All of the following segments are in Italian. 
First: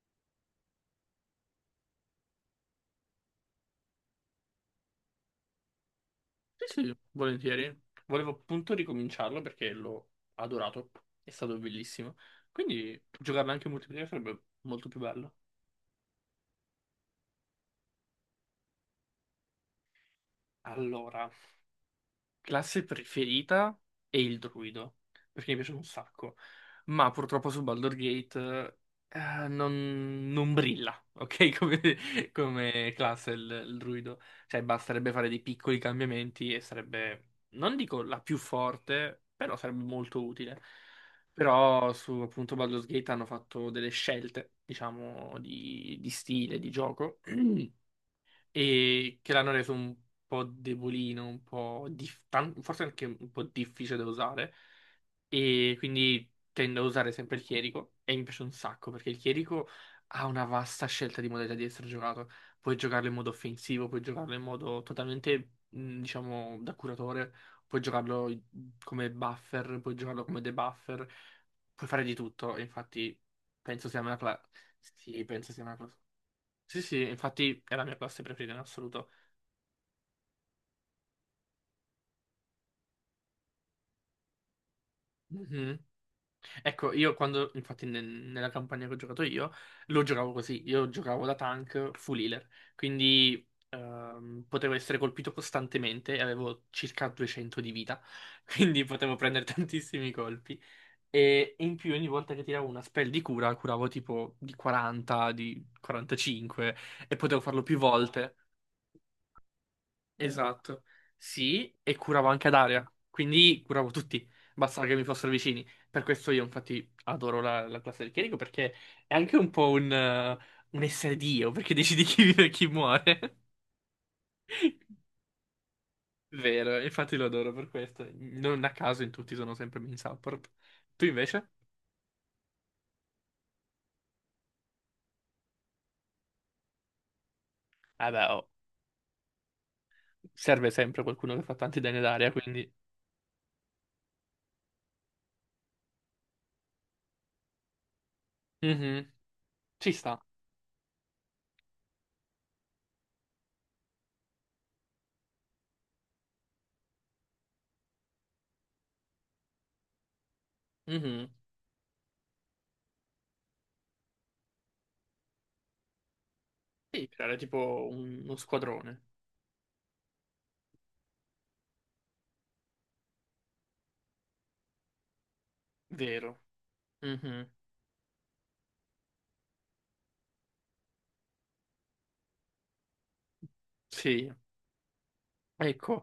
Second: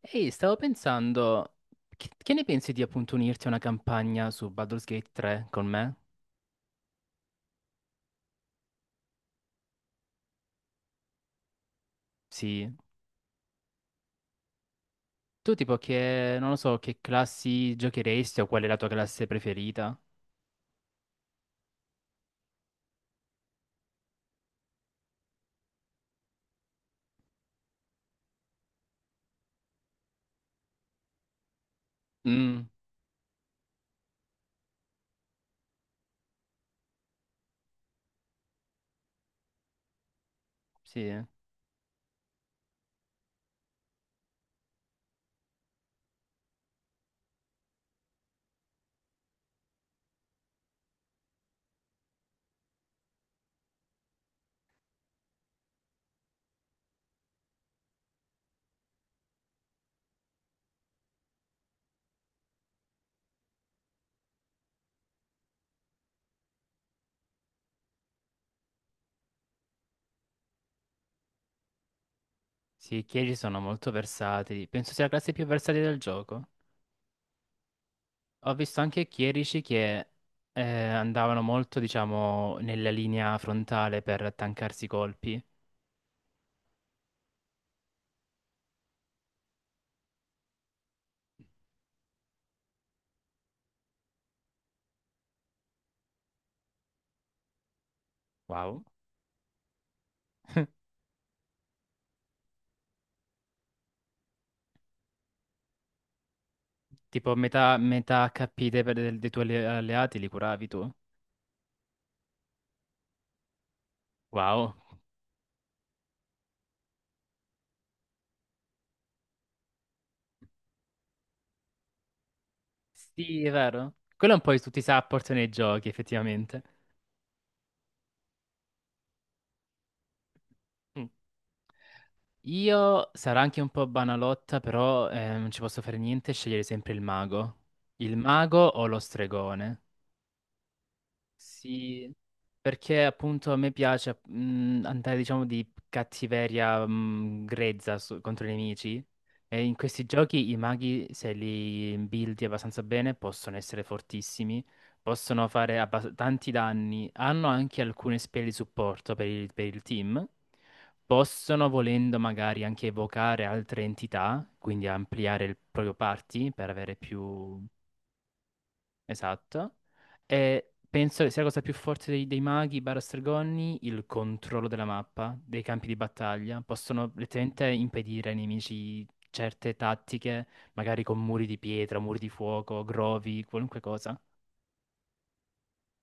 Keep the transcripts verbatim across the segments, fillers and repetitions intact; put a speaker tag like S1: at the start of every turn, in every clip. S1: Ehi, stavo pensando, che, che ne pensi di appunto unirti a una campagna su Baldur's Gate tre con me?
S2: Sì, sì, volentieri. Volevo appunto ricominciarlo perché l'ho adorato. È stato bellissimo.
S1: Sì.
S2: Quindi giocarlo anche in multiplayer sarebbe molto più bello.
S1: Tu tipo che, non lo so, che classi giocheresti o qual è la tua classe preferita?
S2: Allora. Classe preferita è il druido, perché mi piace un sacco, ma purtroppo su Baldur's Gate eh, non, non brilla, ok? Come,
S1: Mm,
S2: come classe il, il druido. Cioè basterebbe fare dei piccoli cambiamenti e sarebbe, non dico la più forte, però sarebbe molto utile.
S1: sì.
S2: Però su appunto Baldur's Gate hanno fatto delle scelte, diciamo, di, di stile, di gioco, e che l'hanno reso un po' debolino, un po' dif- tan- forse anche un po' difficile da usare e quindi tendo a usare sempre il chierico e mi piace un sacco perché il chierico ha una vasta scelta di modalità di essere giocato. Puoi giocarlo in modo offensivo, puoi giocarlo in modo totalmente, mh, diciamo, da curatore, puoi giocarlo come buffer, puoi giocarlo come debuffer, puoi fare di tutto, e
S1: Sì, i
S2: infatti
S1: chierici sono
S2: penso
S1: molto
S2: sia una classe.
S1: versatili. Penso sia la
S2: Sì,
S1: classe più
S2: penso sia una
S1: versatile del
S2: classe.
S1: gioco.
S2: Sì, sì, infatti è la mia classe preferita
S1: Ho
S2: in
S1: visto anche
S2: assoluto.
S1: chierici che eh, andavano molto, diciamo, nella linea frontale per tankarsi i colpi.
S2: Mhm. Ecco, io quando, infatti nel- nella campagna che ho giocato io, lo giocavo così, io giocavo da tank full healer, quindi ehm, potevo essere colpito costantemente e avevo circa duecento di vita,
S1: Wow.
S2: quindi potevo prendere tantissimi colpi. E in più ogni volta che tiravo una spell di cura, curavo tipo di quaranta, di quarantacinque e
S1: Tipo
S2: potevo farlo
S1: metà,
S2: più
S1: metà
S2: volte.
S1: acca pi dei, dei tuoi alle- alleati li curavi
S2: Esatto,
S1: tu?
S2: sì, e curavo anche ad area, quindi curavo tutti,
S1: Wow.
S2: bastava che mi fossero vicini. Per questo io infatti adoro la, la classe del chierico perché è anche un po' un, eh, un essere Dio, perché decidi chi vive e chi muore.
S1: Sì, è vero. Quello è un po' di tutti i support nei giochi, effettivamente.
S2: Vero, infatti lo adoro per questo. Non a caso in tutti sono sempre main support. Tu
S1: Mm.
S2: invece?
S1: Io sarò anche un po' banalotta, però eh, non ci posso fare niente, scegliere sempre il mago.
S2: Eh
S1: Il
S2: beh, oh,
S1: mago o lo stregone?
S2: serve sempre qualcuno che fa tanti danni ad
S1: Sì,
S2: area, quindi...
S1: perché appunto a me piace mh, andare diciamo di cattiveria mh, grezza su- contro i nemici
S2: Mhm.
S1: e in
S2: Ci
S1: questi
S2: sta.
S1: giochi i maghi se li buildi abbastanza bene possono essere fortissimi, possono fare abbas- tanti danni, hanno anche alcune spell di supporto per il, per il team,
S2: Mhm.
S1: possono volendo magari anche evocare altre entità, quindi ampliare il proprio party per avere
S2: Sì, creare
S1: più...
S2: tipo un- uno squadrone.
S1: Esatto. E penso che sia la cosa più forte dei, dei maghi barra stregoni il controllo della mappa, dei campi di
S2: Vero.
S1: battaglia. Possono
S2: Mhm.
S1: letteralmente impedire ai nemici certe tattiche, magari con muri di pietra, muri di fuoco, grovi, qualunque cosa.
S2: Sì. Ecco,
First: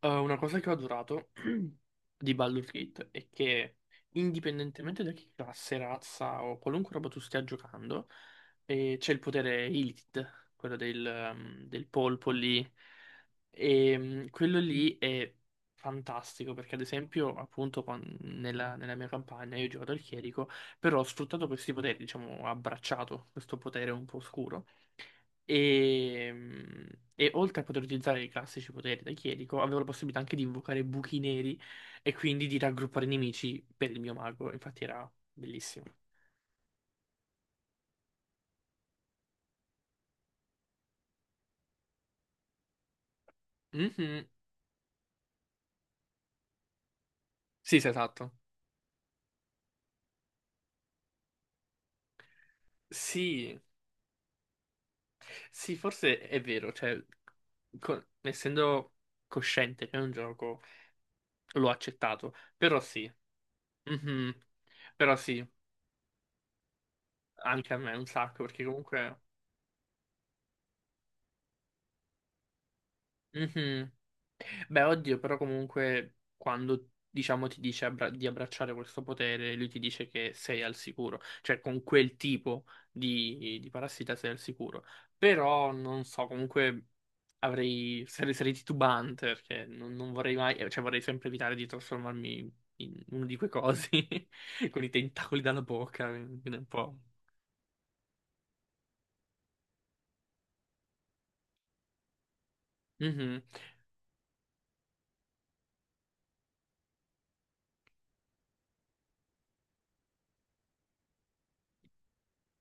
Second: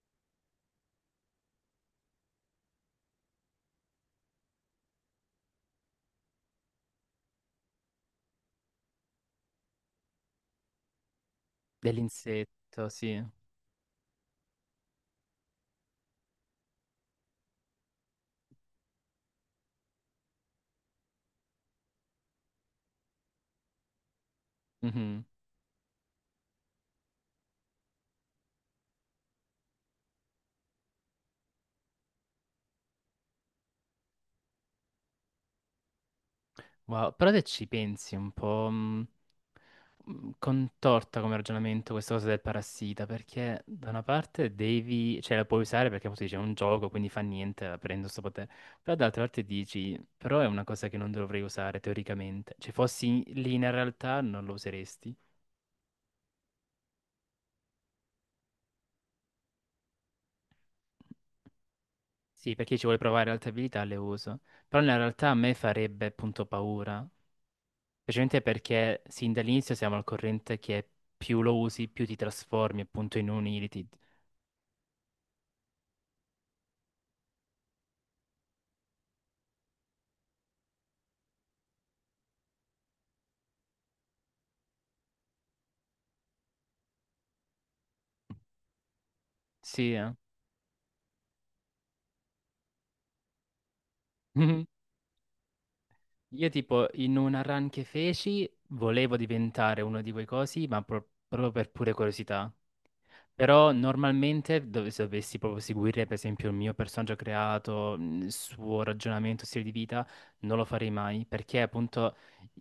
S2: eh, una cosa che ho adorato di Baldur's Gate è che indipendentemente da che classe, razza o qualunque roba tu stia giocando, eh, c'è il potere Illithid, quello del, ehm, del polpo lì,
S1: Dell'insetto, sì.
S2: e mm, quello lì è fantastico perché ad esempio appunto quan- nella, nella mia campagna io ho giocato al chierico, però ho sfruttato questi poteri, diciamo, ho abbracciato questo potere un po' oscuro.
S1: Mhm.
S2: E, mm, e oltre a poter utilizzare i classici poteri da Chierico, avevo la possibilità anche di invocare buchi neri e quindi di raggruppare nemici per il mio mago. Infatti era bellissimo.
S1: Wow, però se ci pensi un po', mh, mh, contorta come ragionamento questa cosa del parassita, perché da una
S2: Mhm.
S1: parte devi, cioè la puoi usare perché appunto dice è un gioco, quindi fa niente, la
S2: Sì, sì,
S1: prendo sto
S2: esatto.
S1: potere, però dall'altra parte dici, però è una cosa che non dovrei usare teoricamente, cioè fossi lì
S2: Sì,
S1: in realtà non lo useresti.
S2: sì, forse è vero, cioè, co- essendo cosciente che è un gioco, l'ho accettato,
S1: Sì, perché
S2: però
S1: ci vuole
S2: sì.
S1: provare altre abilità, le
S2: Mhm.
S1: uso, però in
S2: Però
S1: realtà a
S2: sì,
S1: me farebbe appunto paura,
S2: anche a me un
S1: specialmente
S2: sacco, perché
S1: perché
S2: comunque...
S1: sin dall'inizio siamo al corrente che più lo usi, più ti trasformi appunto in un Irritated.
S2: Mhm. Beh, oddio, però comunque quando diciamo ti dice abbra- di abbracciare questo potere, lui ti dice che sei al sicuro, cioè con quel tipo di, di parassita sei al sicuro. Però non so, comunque avrei sarei, sarei titubante perché
S1: Sì,
S2: non,
S1: eh.
S2: non vorrei mai, eh, cioè vorrei sempre evitare di trasformarmi in uno di quei cosi
S1: Mhm.
S2: con i tentacoli dalla bocca,
S1: Io
S2: quindi è un
S1: tipo
S2: po'.
S1: in una run che feci volevo diventare uno di quei cosi, ma pro- proprio per pure curiosità.
S2: Mhm.
S1: Però normalmente dov- se dovessi proprio seguire per esempio il mio personaggio creato, mh, il suo ragionamento, stile di vita, non lo farei mai perché appunto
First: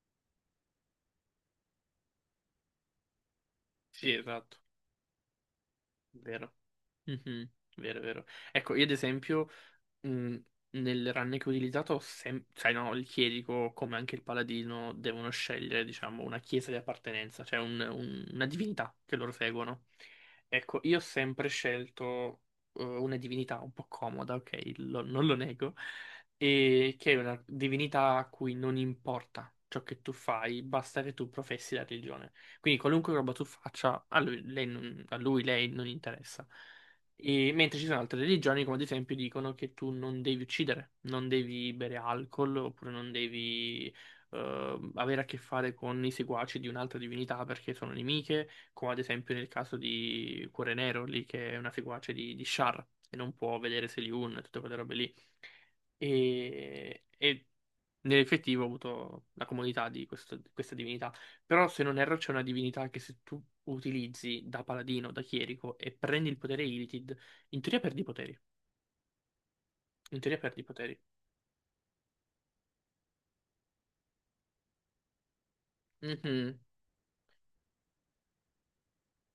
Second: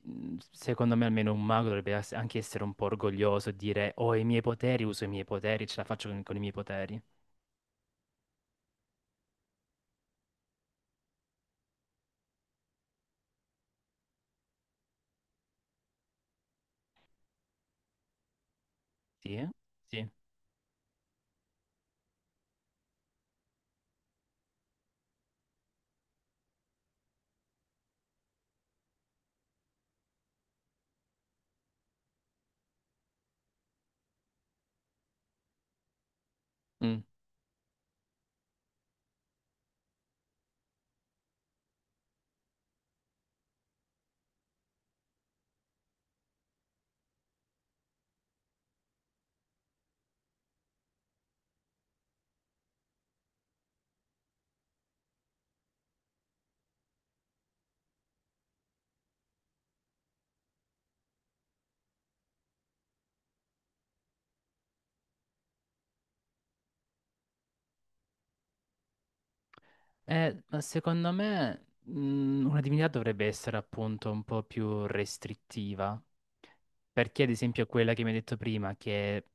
S1: mh, secondo me almeno un mago dovrebbe ass- anche essere un po' orgoglioso, dire
S2: Sì,
S1: ho i miei
S2: esatto,
S1: poteri, uso i miei poteri, ce la faccio con, con i miei
S2: vero.
S1: poteri.
S2: Mhm. Vero, vero. Ecco, io ad esempio. Mm, nel run che ho utilizzato, sem- sai, no, il chierico, come anche il paladino, devono scegliere, diciamo, una chiesa di appartenenza, cioè un- un- una divinità che loro
S1: Sì?
S2: seguono. Ecco, io ho sempre scelto eh, una divinità un po' comoda, ok, lo- non lo nego, e che è una divinità a cui non importa ciò che tu fai, basta che tu professi la religione. Quindi qualunque roba tu faccia, a lui, lei non- a lui, lei non interessa.
S1: Sì.
S2: E- mentre ci sono altre religioni, come ad esempio, dicono che tu non devi uccidere, non devi bere alcol, oppure non devi eh, avere a che fare con i seguaci di un'altra divinità perché sono nemiche, come ad esempio nel caso di Cuore Nero, lì che è una seguace di, di Shar, e non può vedere Seliun e tutte quelle robe lì. E, e nell'effettivo ho avuto la comunità di questo- di questa divinità. Però, se non erro, c'è una divinità che se tu utilizzi da paladino, da chierico e prendi il potere Illithid, in teoria perdi i poteri. In teoria
S1: Eh, ma
S2: perdi i poteri.
S1: secondo me, mh, una divinità dovrebbe essere appunto un po' più restrittiva.
S2: Mhm.
S1: Perché, ad esempio, quella che mi hai detto prima, che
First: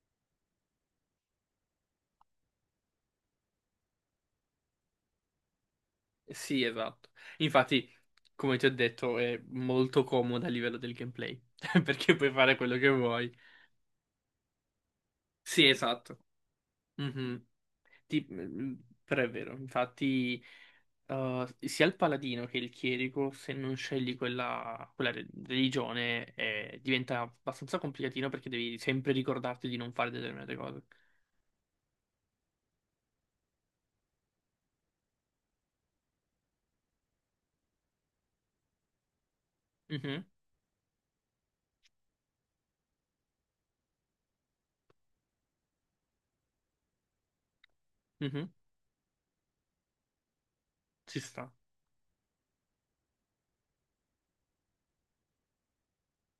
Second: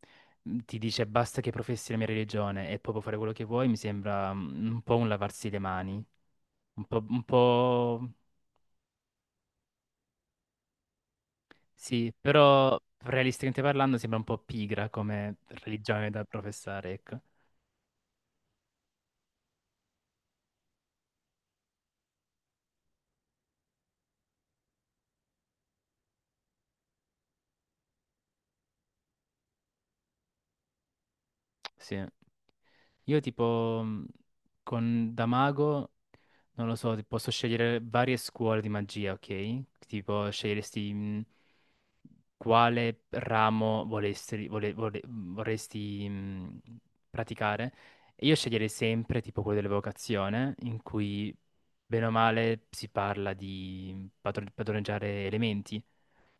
S1: mh, ti dice basta che professi la mia religione e poi puoi fare quello che vuoi, mi sembra mh, un po' un lavarsi le mani.
S2: Sì,
S1: Un po',
S2: esatto.
S1: un
S2: Infatti,
S1: po'...
S2: come ti ho detto, è molto comoda a livello del gameplay.
S1: Sì,
S2: Perché puoi fare quello
S1: però
S2: che vuoi.
S1: realisticamente parlando sembra un po' pigra come
S2: Sì,
S1: religione
S2: esatto.
S1: da professare, ecco.
S2: Mhm. Ti- Però è vero, infatti, eh, sia il paladino che il chierico, se non scegli quella, quella re- religione, eh, diventa abbastanza complicatino perché devi sempre ricordarti di non fare determinate cose.
S1: Sì. Io tipo mh, con da mago, non lo so, posso scegliere varie scuole di magia, ok?
S2: Mhm,
S1: Tipo sceglieresti mh, quale ramo volesti- vole- vole- mhmm, vorresti mh, praticare. E io
S2: mhm,
S1: sceglierei sempre tipo quello dell'evocazione, in
S2: ci
S1: cui
S2: sta.
S1: bene o male si parla di mhmm, padron- padroneggiare elementi.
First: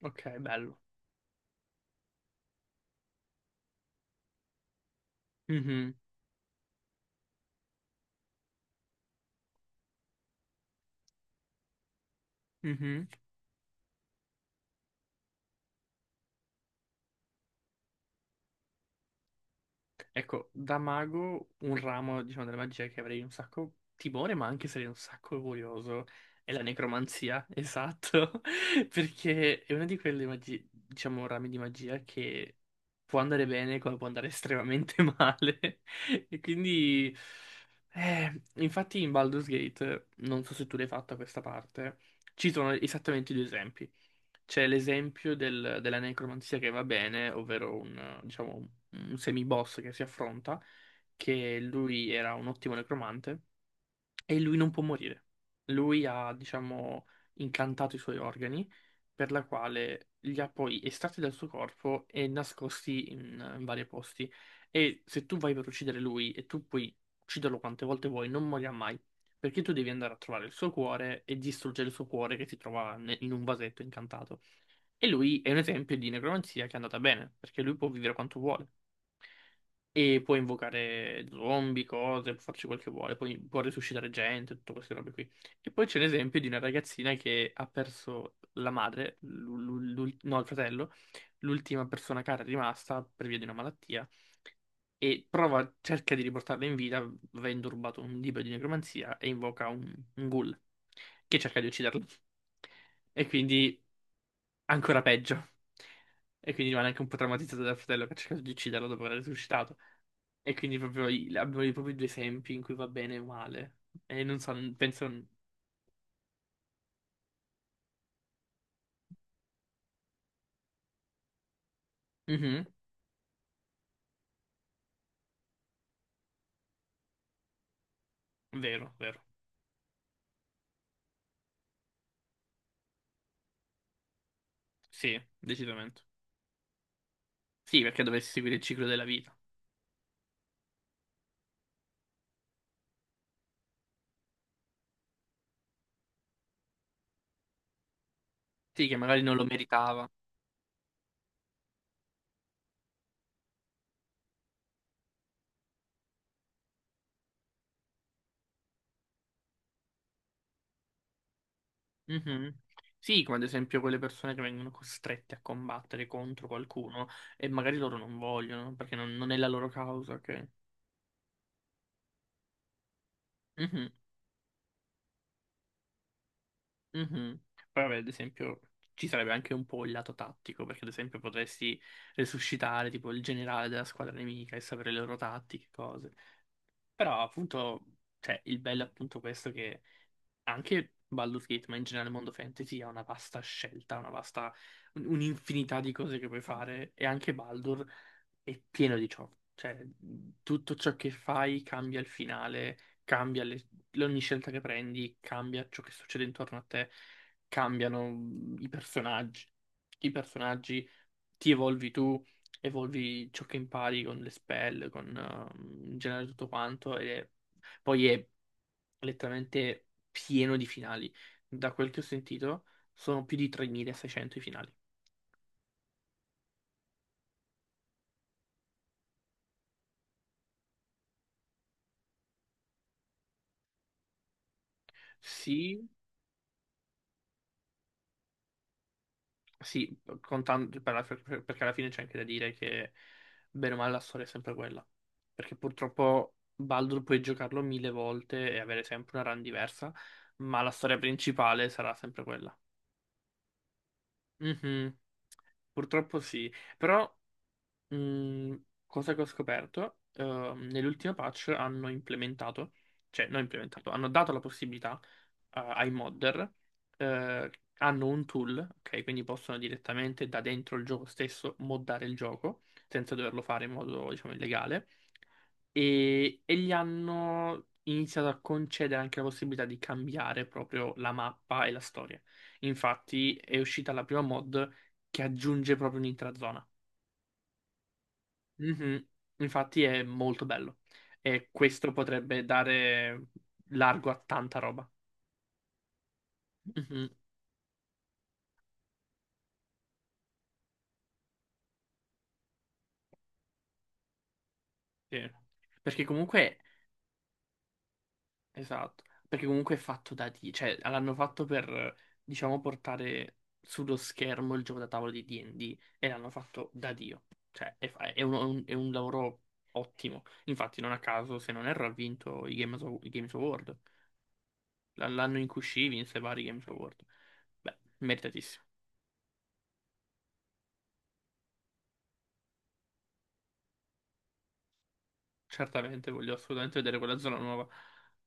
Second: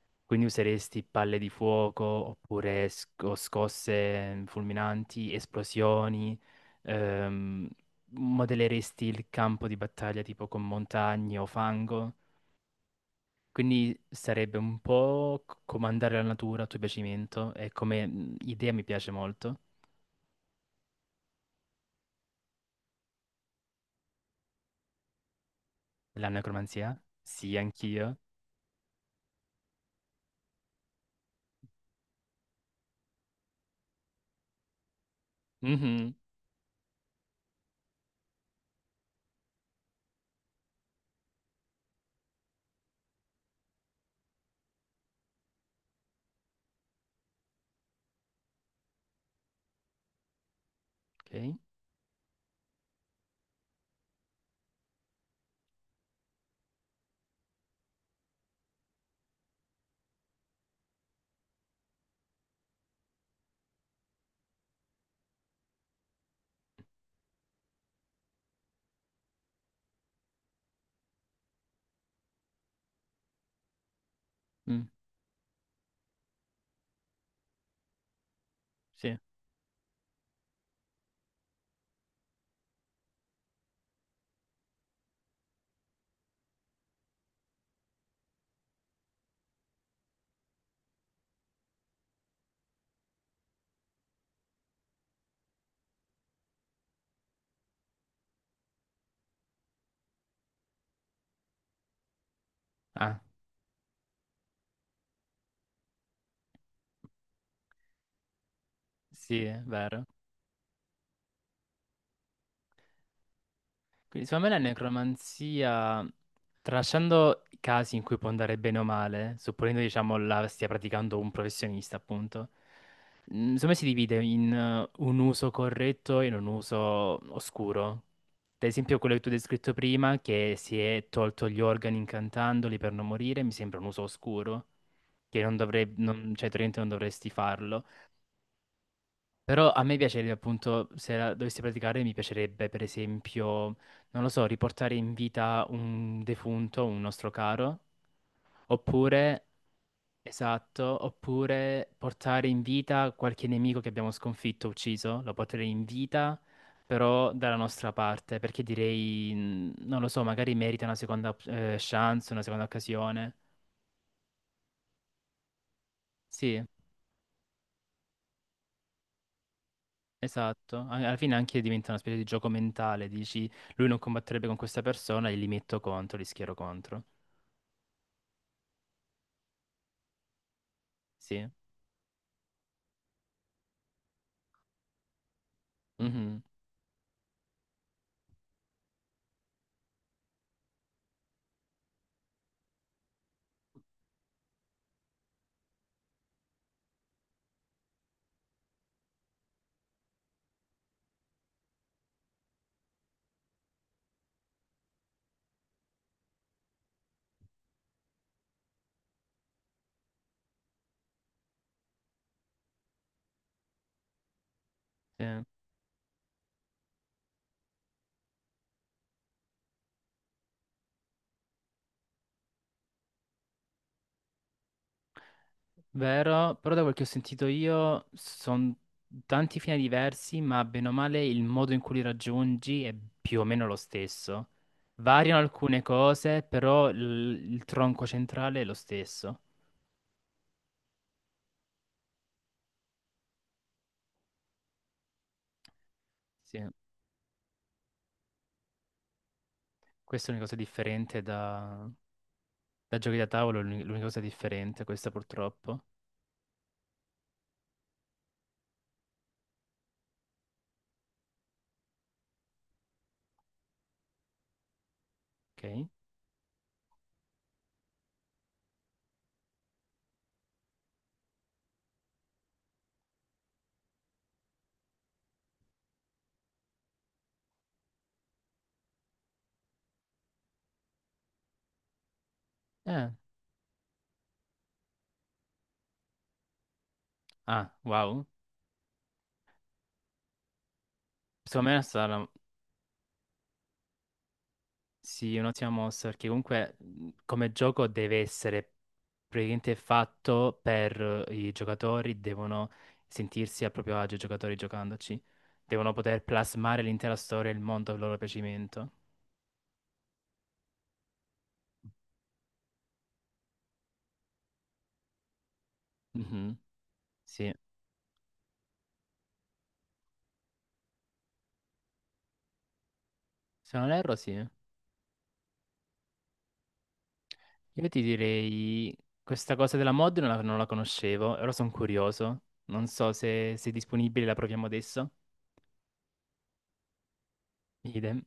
S2: Ok,
S1: Quindi
S2: bello.
S1: useresti palle di fuoco oppure sco- scosse mm, fulminanti,
S2: Mhm,
S1: esplosioni, ehm, modelleresti il campo di battaglia tipo con montagne o fango.
S2: mhm.
S1: Quindi sarebbe un po' c- comandare la natura a tuo piacimento e come mh, idea mi piace molto.
S2: Ecco, da mago un ramo, diciamo, della magia che avrei un sacco timore, ma anche sarei un sacco curioso,
S1: La
S2: è la
S1: necromanzia?
S2: necromanzia,
S1: Sì, anch'io.
S2: esatto, perché è una di quelle magi- diciamo, rami di magia che può andare bene come può andare estremamente male.
S1: Mhm.
S2: E quindi, eh, infatti in Baldur's Gate, non so se tu l'hai fatta questa parte, ci sono esattamente due esempi. C'è l'esempio del- della necromanzia che va bene, ovvero un, diciamo, un un semiboss che si affronta,
S1: Ok.
S2: che lui era un ottimo necromante e lui non può morire. Lui ha, diciamo, incantato i suoi organi, per la quale li ha poi estratti dal suo corpo e nascosti in, in vari posti. E se tu vai per uccidere lui e tu puoi ucciderlo quante volte vuoi, non morirà mai. Perché tu devi andare a trovare il suo cuore e distruggere il suo cuore che si trova ne- in un vasetto incantato.
S1: Mm,
S2: E lui è un esempio di necromanzia che è andata bene, perché lui può vivere quanto vuole.
S1: sì.
S2: E può invocare zombie, cose, può farci quel che vuole, poi può risuscitare gente, tutte queste robe qui. E poi c'è l'esempio di una ragazzina che ha perso la madre, l'u- l'u- l'ul- no, il fratello, l'ultima persona cara rimasta per via di una malattia, e prova, cerca di riportarla in vita avendo rubato un libro di necromanzia e invoca un, un ghoul che cerca di ucciderla.
S1: Ah,
S2: E quindi ancora peggio. E quindi rimane anche un po' traumatizzato dal fratello che ha cercato di ucciderlo dopo aver
S1: sì, è
S2: risuscitato.
S1: vero.
S2: E quindi proprio i- abbiamo i- proprio i due esempi in cui va bene e male. E
S1: Quindi
S2: non
S1: secondo me
S2: so,
S1: la
S2: penso...
S1: necromanzia, tralasciando i casi in cui può andare bene o male, supponendo diciamo la stia praticando un professionista, appunto,
S2: Mhm.
S1: mm, secondo me si divide in eh, un uso corretto e in un uso oscuro. Ad
S2: Vero,
S1: esempio quello
S2: vero.
S1: che tu hai descritto prima, che si è tolto gli organi incantandoli per non morire, mi sembra un uso oscuro,
S2: Sì,
S1: che non dovrei,
S2: decisamente.
S1: non- cioè teoricamente non dovresti
S2: Sì,
S1: farlo.
S2: perché dovessi seguire il ciclo della vita.
S1: Però a me piacerebbe appunto, se la dovessi praticare, mi piacerebbe per esempio, non lo so, riportare in vita un defunto, un nostro caro,
S2: Sì, che magari non
S1: oppure,
S2: lo meritava.
S1: esatto, oppure portare in vita qualche nemico che abbiamo sconfitto, ucciso, lo porterei in vita, però dalla nostra parte, perché direi, mm, non lo so, magari merita una seconda eh, chance, una
S2: Mhm.
S1: seconda
S2: Sì,
S1: occasione.
S2: come ad esempio quelle persone che vengono costrette a combattere contro
S1: Sì.
S2: qualcuno e magari loro non vogliono perché non, non è la loro causa, ok?
S1: Esatto, a- alla fine anche diventa una specie di gioco mentale, dici lui
S2: Mhm.
S1: non combatterebbe con questa persona e li metto contro, li schiero contro.
S2: Mhm. Poi vabbè, ad esempio, ci sarebbe anche un po' il lato tattico, perché ad esempio
S1: Sì.
S2: potresti resuscitare tipo il generale della squadra nemica e sapere le loro tattiche, cose.
S1: Mhm.
S2: Però appunto, cioè, il bello è appunto questo che anche Baldur's Gate, ma in generale il mondo fantasy ha una vasta scelta, una vasta, un- un'infinità di cose che puoi fare e anche Baldur è pieno di ciò. Cioè, tutto ciò che fai cambia il finale, cambia le- ogni scelta che prendi, cambia ciò che succede intorno a te, cambiano i personaggi. I personaggi, ti evolvi tu, evolvi ciò che impari con le spell, con
S1: Sì.
S2: eh, in generale tutto quanto e poi è letteralmente pieno di finali. Da quel che ho sentito, sono più di tremilaseicento i finali.
S1: Vero, però da quel che ho sentito io sono tanti fini diversi, ma bene o male il modo in cui li raggiungi è più o meno lo stesso. Variano alcune
S2: Sì,
S1: cose, però il, il tronco centrale è lo stesso.
S2: sì, contando, per la- per- perché alla fine c'è anche da dire che bene o male la storia è sempre quella. Perché purtroppo
S1: Sì,
S2: Baldur puoi giocarlo mille volte e avere sempre una run diversa,
S1: questa è una cosa
S2: ma la storia
S1: differente
S2: principale
S1: da,
S2: sarà sempre quella.
S1: da giochi da tavolo, è l'unica l'unica cosa differente,
S2: Mhm.
S1: questa purtroppo.
S2: Purtroppo sì, però Mm, cosa che ho scoperto, ehm, nell'ultima patch hanno implementato, cioè non implementato, hanno dato la possibilità eh,
S1: Ok?
S2: ai modder, eh, hanno un tool, ok, quindi possono direttamente da dentro il gioco stesso moddare il gioco senza doverlo fare in modo, diciamo, illegale e, e gli hanno iniziato a concedere anche la possibilità di cambiare proprio la mappa e la storia.
S1: Eh.
S2: Infatti è uscita la prima mod che aggiunge proprio un'intera zona.
S1: Ah, wow.
S2: Mhm. Infatti è molto bello e
S1: Secondo me è
S2: questo
S1: stata
S2: potrebbe dare largo a tanta roba.
S1: sì, un'ottima mossa perché comunque mh,
S2: Mhm.
S1: come gioco deve essere praticamente fatto per eh, i giocatori, devono sentirsi a proprio agio i giocatori giocandoci,
S2: Sì.
S1: devono
S2: Perché
S1: poter
S2: comunque,
S1: plasmare l'intera storia e il mondo a loro piacimento.
S2: esatto, perché comunque è fatto da D, cioè l'hanno fatto per, diciamo, portare sullo schermo il gioco da tavolo di di e di e l'hanno
S1: Mhm.
S2: fatto da Dio.
S1: Sì,
S2: Cioè è, fa- è un, un- è un lavoro ottimo. Infatti non a caso, se non erro, ha vinto i Games, Aw- i Games Award.
S1: se non erro sì. Io
S2: L- L'anno in cui uscì vinse vari Games Award. Beh,
S1: ti
S2: meritatissimo.
S1: direi questa cosa della mod non la, non la conoscevo, ora sono curioso, non so se, se è disponibile, la proviamo adesso.
S2: Certamente, voglio assolutamente vedere quella zona nuova.
S1: Idem.